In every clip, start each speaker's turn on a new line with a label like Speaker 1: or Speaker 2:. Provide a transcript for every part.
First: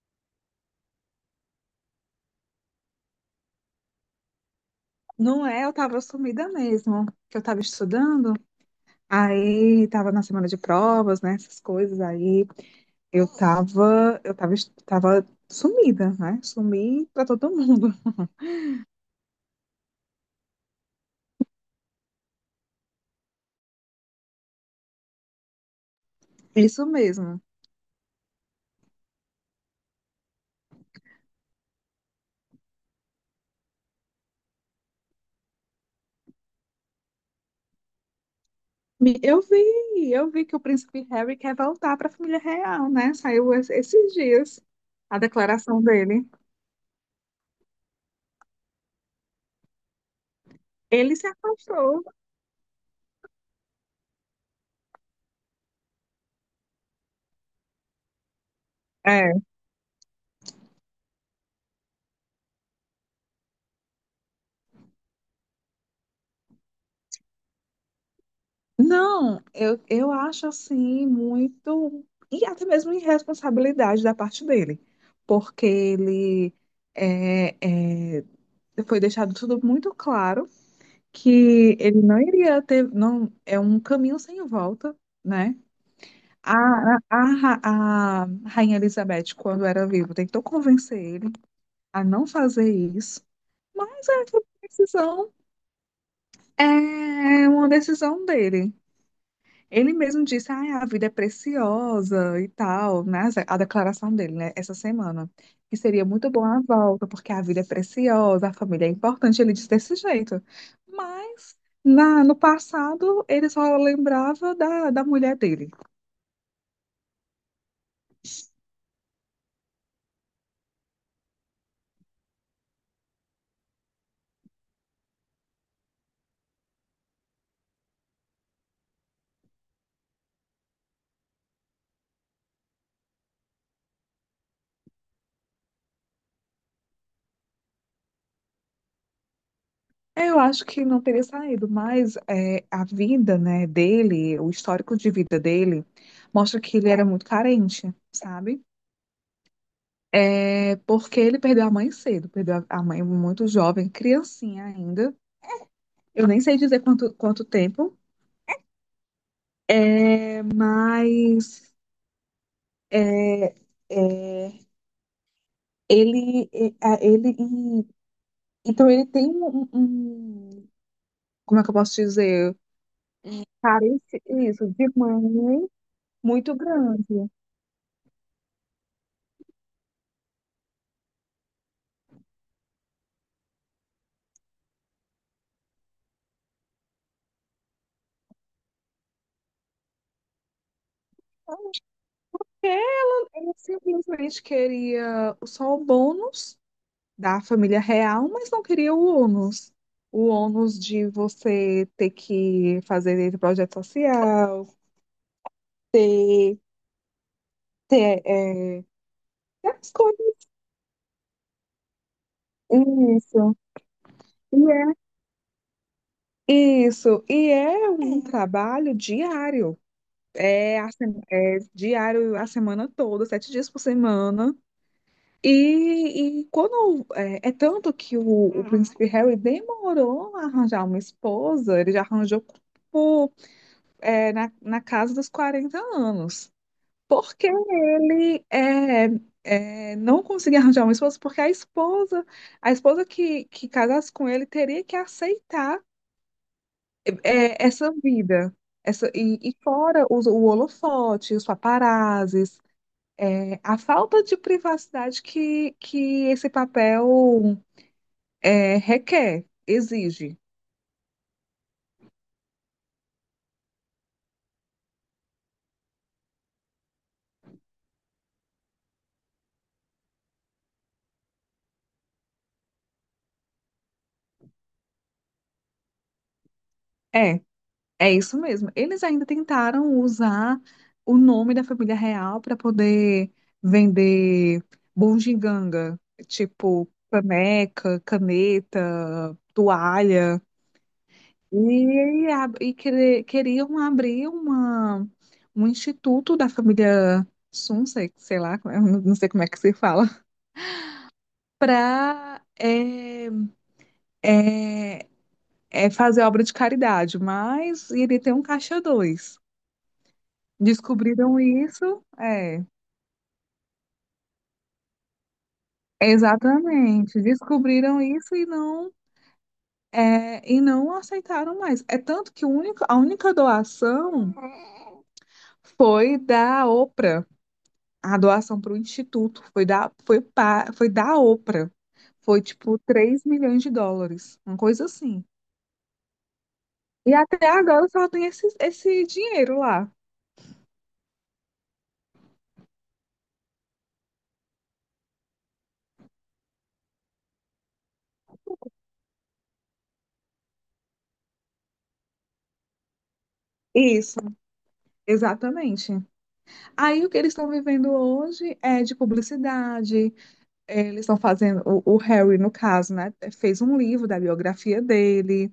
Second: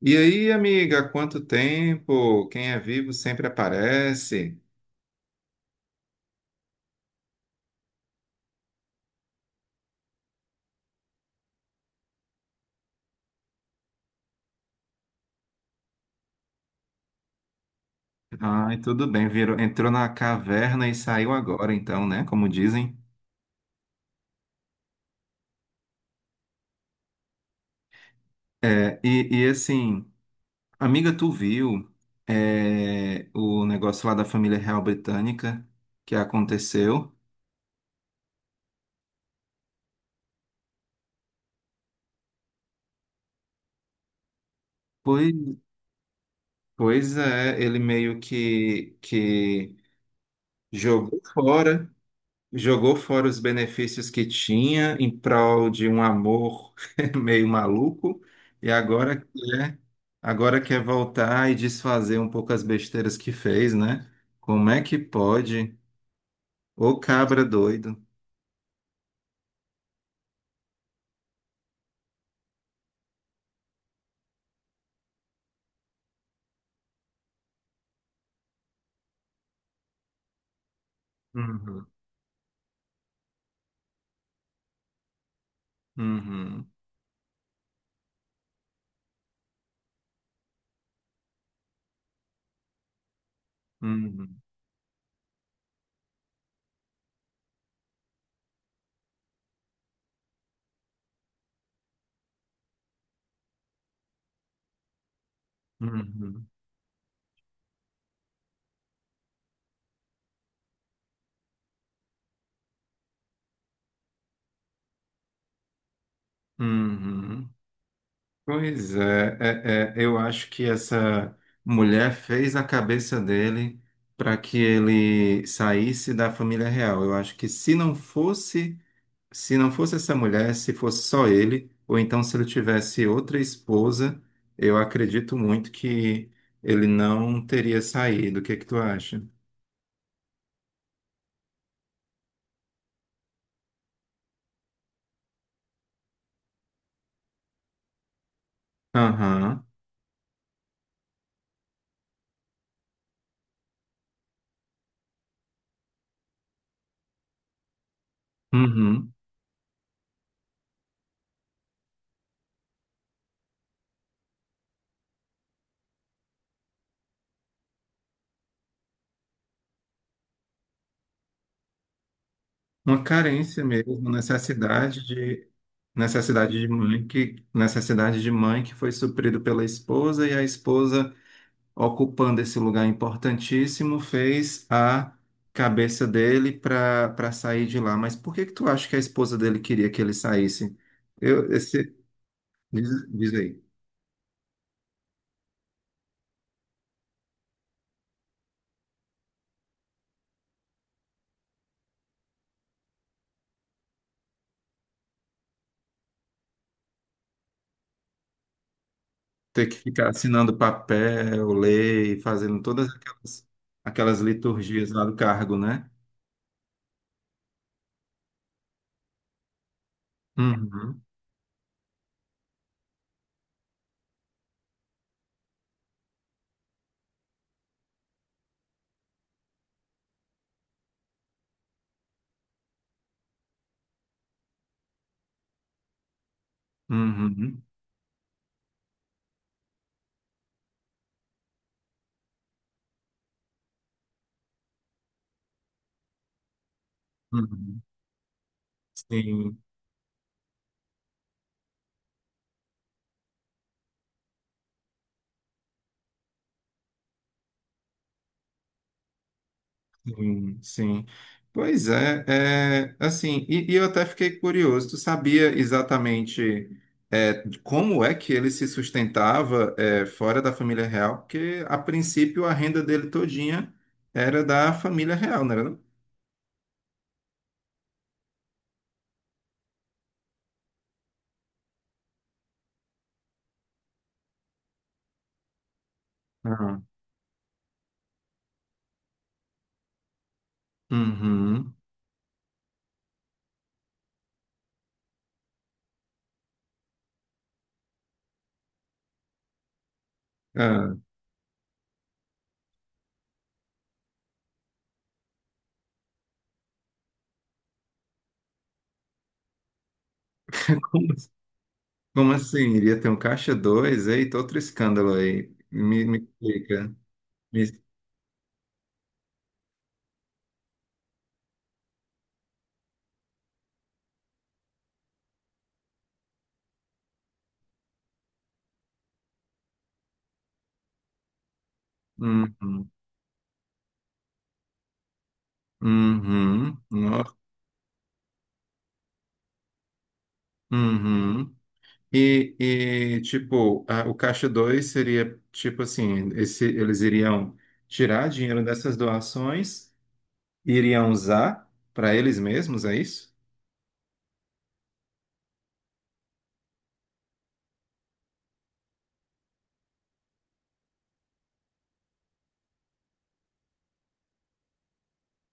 Speaker 1: E aí, amiga, há quanto tempo? Quem é vivo sempre aparece.
Speaker 2: Não é, eu tava sumida mesmo, que eu tava estudando, aí tava na semana de provas, né, essas coisas, aí tava sumida, né, sumi pra todo mundo,
Speaker 1: Ai, tudo bem, virou, entrou na caverna e saiu agora, então, né? Como dizem.
Speaker 2: isso mesmo.
Speaker 1: É, e assim, amiga, tu viu o negócio lá da família real britânica que aconteceu?
Speaker 2: Eu vi que o príncipe Harry quer voltar pra família real, né, saiu esses dias a
Speaker 1: Pois,
Speaker 2: declaração dele.
Speaker 1: pois é, ele meio que
Speaker 2: Ele
Speaker 1: jogou
Speaker 2: se
Speaker 1: fora.
Speaker 2: afastou.
Speaker 1: Jogou fora os benefícios que tinha em prol de um amor meio maluco e agora quer voltar e desfazer um pouco as besteiras que fez, né? Como é que pode? Ô cabra doido.
Speaker 2: Não, eu acho assim muito. E até mesmo irresponsabilidade da parte dele, porque ele é, é, foi deixado tudo muito claro que
Speaker 1: Uhum,
Speaker 2: ele não iria ter. Não, é um caminho sem volta, né? A,
Speaker 1: uhum,
Speaker 2: a, a, ra- a Rainha Elizabeth, quando era viva, tentou convencer ele a não fazer isso, mas essa
Speaker 1: uhum,
Speaker 2: decisão é uma decisão dele. Ele mesmo disse, ah, a vida é preciosa e tal, né? A declaração dele, né? Essa semana. Que seria muito bom
Speaker 1: uhum,
Speaker 2: a volta, porque a vida é preciosa, a família é importante. Ele disse desse jeito. Mas no passado, ele só lembrava da mulher dele.
Speaker 1: uhum. Pois é, eu acho que essa mulher fez a cabeça dele para que ele saísse da família real. Eu acho que se não fosse essa mulher, se fosse só ele, ou então se ele tivesse outra esposa, eu acredito muito que ele não teria saído. O que é que tu acha?
Speaker 2: Eu acho que não teria saído, mas é, a vida, né, dele, o histórico de vida dele, mostra que ele era muito carente, sabe?
Speaker 1: Aham.
Speaker 2: É porque ele perdeu a mãe cedo, perdeu a mãe muito jovem, criancinha ainda. Eu nem sei dizer quanto tempo,
Speaker 1: Uhum.
Speaker 2: é, mas é, é, ele, é, a- ele, e- então ele tem como é que eu posso dizer?
Speaker 1: Uma carência mesmo,
Speaker 2: Carência, isso, de
Speaker 1: necessidade de
Speaker 2: mãe muito
Speaker 1: mãe
Speaker 2: grande.
Speaker 1: que necessidade de mãe que foi suprido pela esposa e a esposa ocupando esse lugar importantíssimo, fez a cabeça dele para sair de lá. Mas por que que tu acha que a esposa dele queria que ele saísse? Eu, esse,
Speaker 2: É,
Speaker 1: diz
Speaker 2: Ele
Speaker 1: aí,
Speaker 2: simplesmente queria só o bônus da família real, mas não queria o ônus. O ônus de você ter que fazer esse projeto social, ter, ter, é,
Speaker 1: ter que
Speaker 2: as
Speaker 1: ficar
Speaker 2: coisas.
Speaker 1: assinando papel, lei, fazendo todas aquelas,
Speaker 2: Isso.
Speaker 1: aquelas
Speaker 2: E
Speaker 1: liturgias lá
Speaker 2: é-
Speaker 1: do cargo, né?
Speaker 2: Isso, e é um trabalho diário, é, a
Speaker 1: Uhum,
Speaker 2: se- é diário a semana toda, 7 dias por semana. E é tanto que o príncipe Harry demorou a arranjar uma esposa, ele já arranjou na casa dos 40 anos. Porque
Speaker 1: uhum,
Speaker 2: ele não conseguia arranjar uma esposa, porque a esposa que casasse com ele teria que aceitar
Speaker 1: uhum.
Speaker 2: essa vida. E
Speaker 1: Sim.
Speaker 2: fora o holofote, os paparazzis, a falta de privacidade que esse papel requer, exige.
Speaker 1: Sim, sim. Pois é, é assim, e eu até fiquei curioso, tu sabia exatamente como é que ele se sustentava fora da família real? Porque, a princípio, a renda dele todinha era da família real, não era não?
Speaker 2: É. É isso mesmo. Eles ainda tentaram usar o nome da família real para poder vender bugiganga,
Speaker 1: Ah,
Speaker 2: tipo caneca, caneta, toalha.
Speaker 1: uhum.
Speaker 2: E queriam abrir um instituto da família Sunsex, sei lá, como é- não sei como é que se fala,
Speaker 1: Ah,
Speaker 2: para é fazer obra de caridade, mas iria ter um caixa dois.
Speaker 1: como, assim,
Speaker 2: Descobriram isso,
Speaker 1: como assim? Iria ter um caixa dois? Eita, outro escândalo aí. Me explica.
Speaker 2: exatamente.
Speaker 1: Me-
Speaker 2: Descobriram isso e não aceitaram mais. É tanto que o único, a única doação foi da Oprah. A doação para o instituto foi da Oprah. Foi tipo
Speaker 1: uhum,
Speaker 2: US$ 3 milhões, uma coisa assim.
Speaker 1: uhum,
Speaker 2: E
Speaker 1: nossa,
Speaker 2: até agora só tem esse dinheiro lá.
Speaker 1: uhum. E, tipo, o Caixa 2 seria, tipo assim, esse, eles iriam tirar dinheiro dessas doações e iriam usar para eles mesmos, é isso?
Speaker 2: Isso, exatamente. Aí o que eles estão vivendo hoje é de publicidade. Eles estão fazendo, o Harry, no caso, né, fez um livro da biografia dele.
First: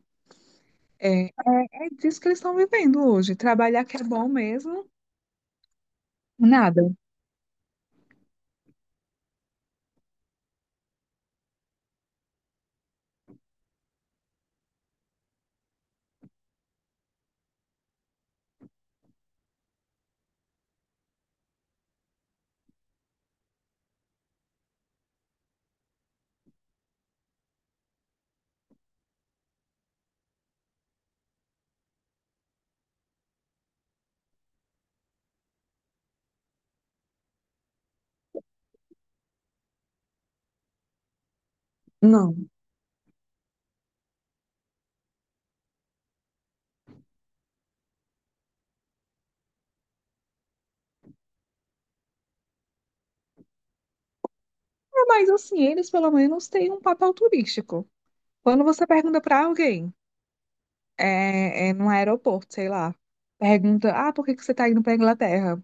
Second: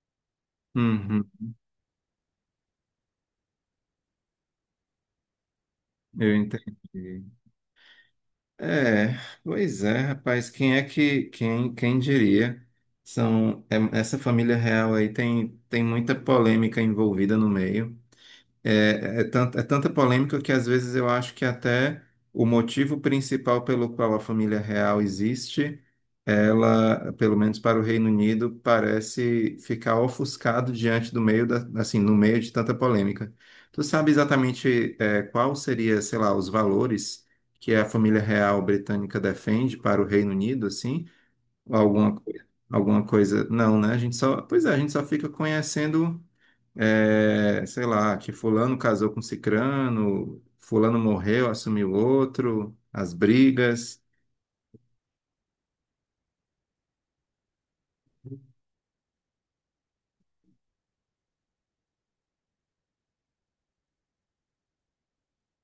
Speaker 2: É,
Speaker 1: Uhum,
Speaker 2: é disso que eles estão vivendo hoje. Trabalhar que é bom mesmo,
Speaker 1: eu
Speaker 2: nada.
Speaker 1: entendi. É, pois é, rapaz, quem diria? São, essa família real aí tem, muita polêmica envolvida no meio. É, é tanta polêmica que às vezes eu acho que até o motivo principal pelo qual a família real existe, ela, pelo menos para o Reino Unido, parece ficar ofuscado diante do meio da, assim, no meio de tanta polêmica. Tu sabe exatamente qual seria, sei lá, os valores que a família real britânica defende para o Reino Unido, assim? Alguma,
Speaker 2: Não.
Speaker 1: alguma coisa? Não, né? A gente só, pois é, a gente só fica conhecendo sei lá, que fulano casou com cicrano, fulano morreu, assumiu outro, as brigas.
Speaker 2: É, mas assim, eles pelo menos têm um papel turístico. Quando você pergunta para alguém, num aeroporto, sei lá, pergunta, ah, por que que você está indo para Inglaterra?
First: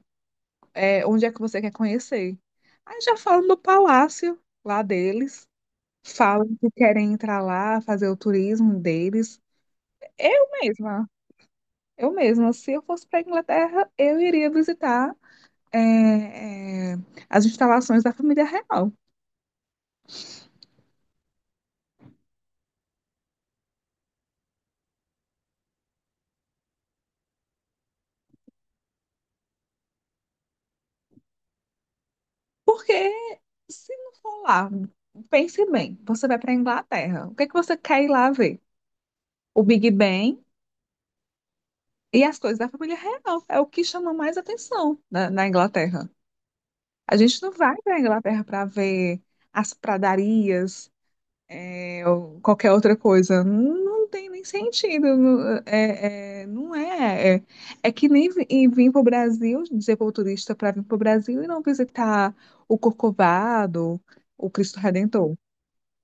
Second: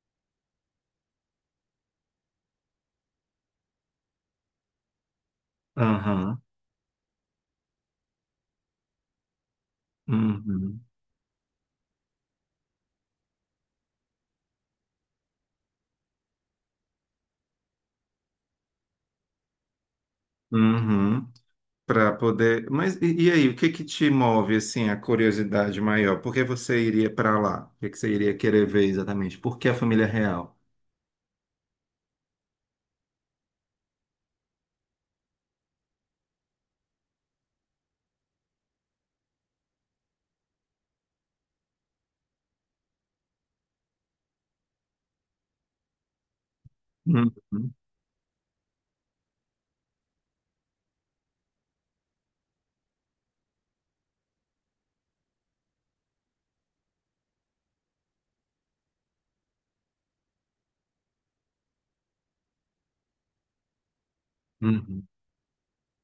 Speaker 2: Onde é que você quer conhecer? Aí já falam do palácio lá deles,
Speaker 1: Aham,
Speaker 2: falam que querem entrar lá, fazer o turismo deles. Eu
Speaker 1: uhum,
Speaker 2: mesma. Eu mesma, se eu fosse para a Inglaterra, eu iria visitar é, é, as instalações da família real.
Speaker 1: uhum, para poder. Mas e aí, o que que te move assim a curiosidade maior? Por que você iria para lá? O que que você iria querer ver exatamente? Por que a família real?
Speaker 2: Porque se não for lá, pense bem, você vai para a Inglaterra, o que é que você quer ir lá ver? O Big Ben e as coisas da família real. É o que chama mais atenção na Inglaterra. A gente não
Speaker 1: Uhum,
Speaker 2: vai para a Inglaterra para ver as pradarias, ou qualquer outra coisa. Não, não tem nem sentido. Não é. É que nem vir para o Brasil, dizer para o turista para vir para o Brasil e não visitar o Corcovado, o Cristo
Speaker 1: uhum.
Speaker 2: Redentor.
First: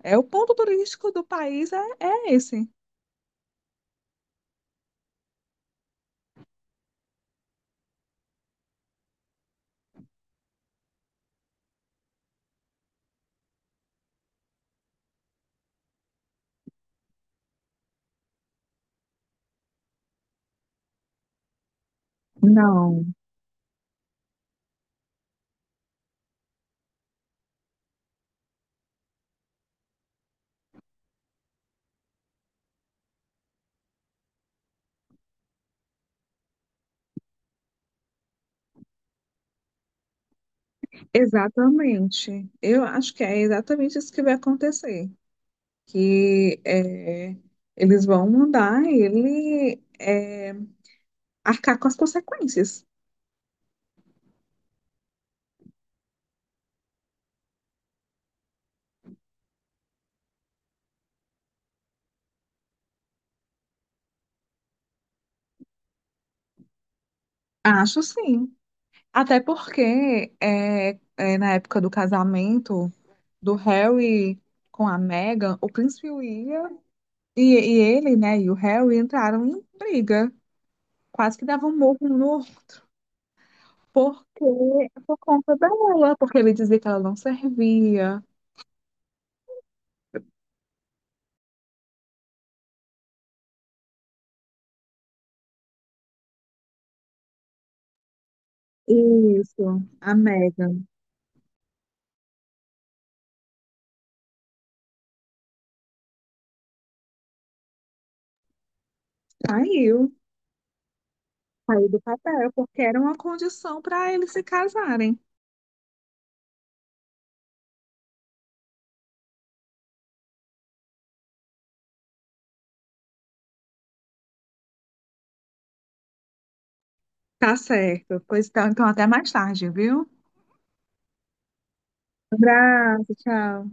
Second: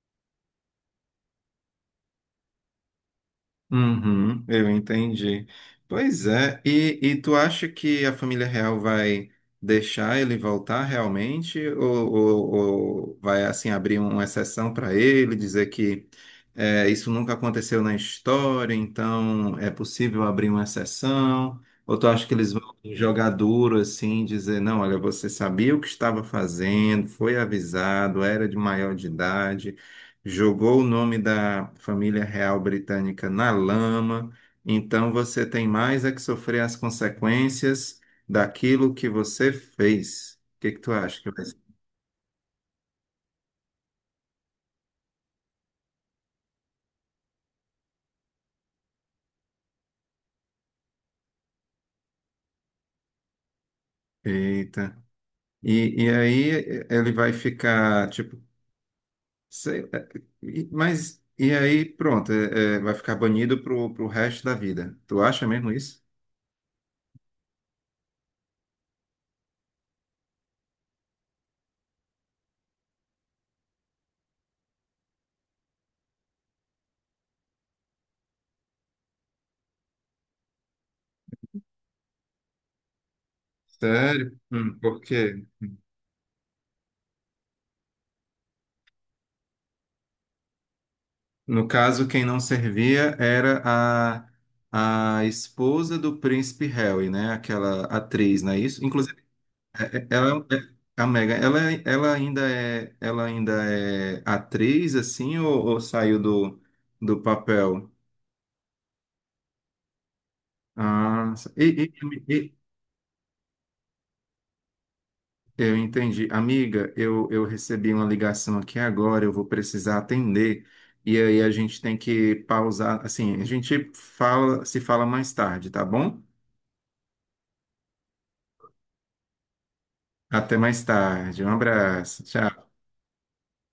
Speaker 2: É o ponto turístico do país, é esse.
Speaker 1: Uhum, eu entendi. Pois é, e tu acha que a família real vai deixar ele voltar realmente? Ou vai assim abrir uma exceção para ele, dizer que isso nunca aconteceu na história, então é possível abrir uma exceção? Ou tu acha que eles vão
Speaker 2: Não,
Speaker 1: jogar duro assim, dizer, não, olha, você sabia o que estava fazendo, foi avisado, era de maior de idade, jogou o nome da família real britânica na lama, então você tem mais é que sofrer as consequências daquilo que você fez. O que que tu acha que vai ser?
Speaker 2: exatamente. Eu acho que é exatamente isso que vai acontecer. Que é, Eles vão mandar ele arcar com as consequências.
Speaker 1: Eita. E aí, ele vai ficar, tipo, sei, mas, e aí pronto, vai ficar banido pro resto da vida. Tu acha mesmo isso?
Speaker 2: Acho sim. Até porque na época do casamento do Harry com a Meghan, o príncipe William e ele, né, e o Harry entraram em briga, quase que davam um murro um no outro,
Speaker 1: Sério?
Speaker 2: porque
Speaker 1: Por
Speaker 2: por
Speaker 1: quê?
Speaker 2: conta dela, porque ele dizia que ela não servia.
Speaker 1: No caso, quem não servia era a esposa do príncipe Harry, né? Aquela atriz, não é isso? Inclusive,
Speaker 2: Isso, a
Speaker 1: ela é um, é,
Speaker 2: Meghan
Speaker 1: a Meghan, ela ainda é atriz, assim, ou saiu do papel?
Speaker 2: saiu,
Speaker 1: Ah, e,
Speaker 2: saiu
Speaker 1: e-
Speaker 2: do papel,
Speaker 1: e-
Speaker 2: porque era uma condição para eles se casarem.
Speaker 1: eu entendi. Amiga, eu recebi uma ligação aqui agora, eu vou precisar atender. E aí a gente tem que pausar, assim, se fala mais tarde, tá bom?
Speaker 2: Tá certo. Pois então, então até mais tarde, viu?
Speaker 1: Até mais tarde. Um abraço. Tchau.
Speaker 2: Abraço, tchau.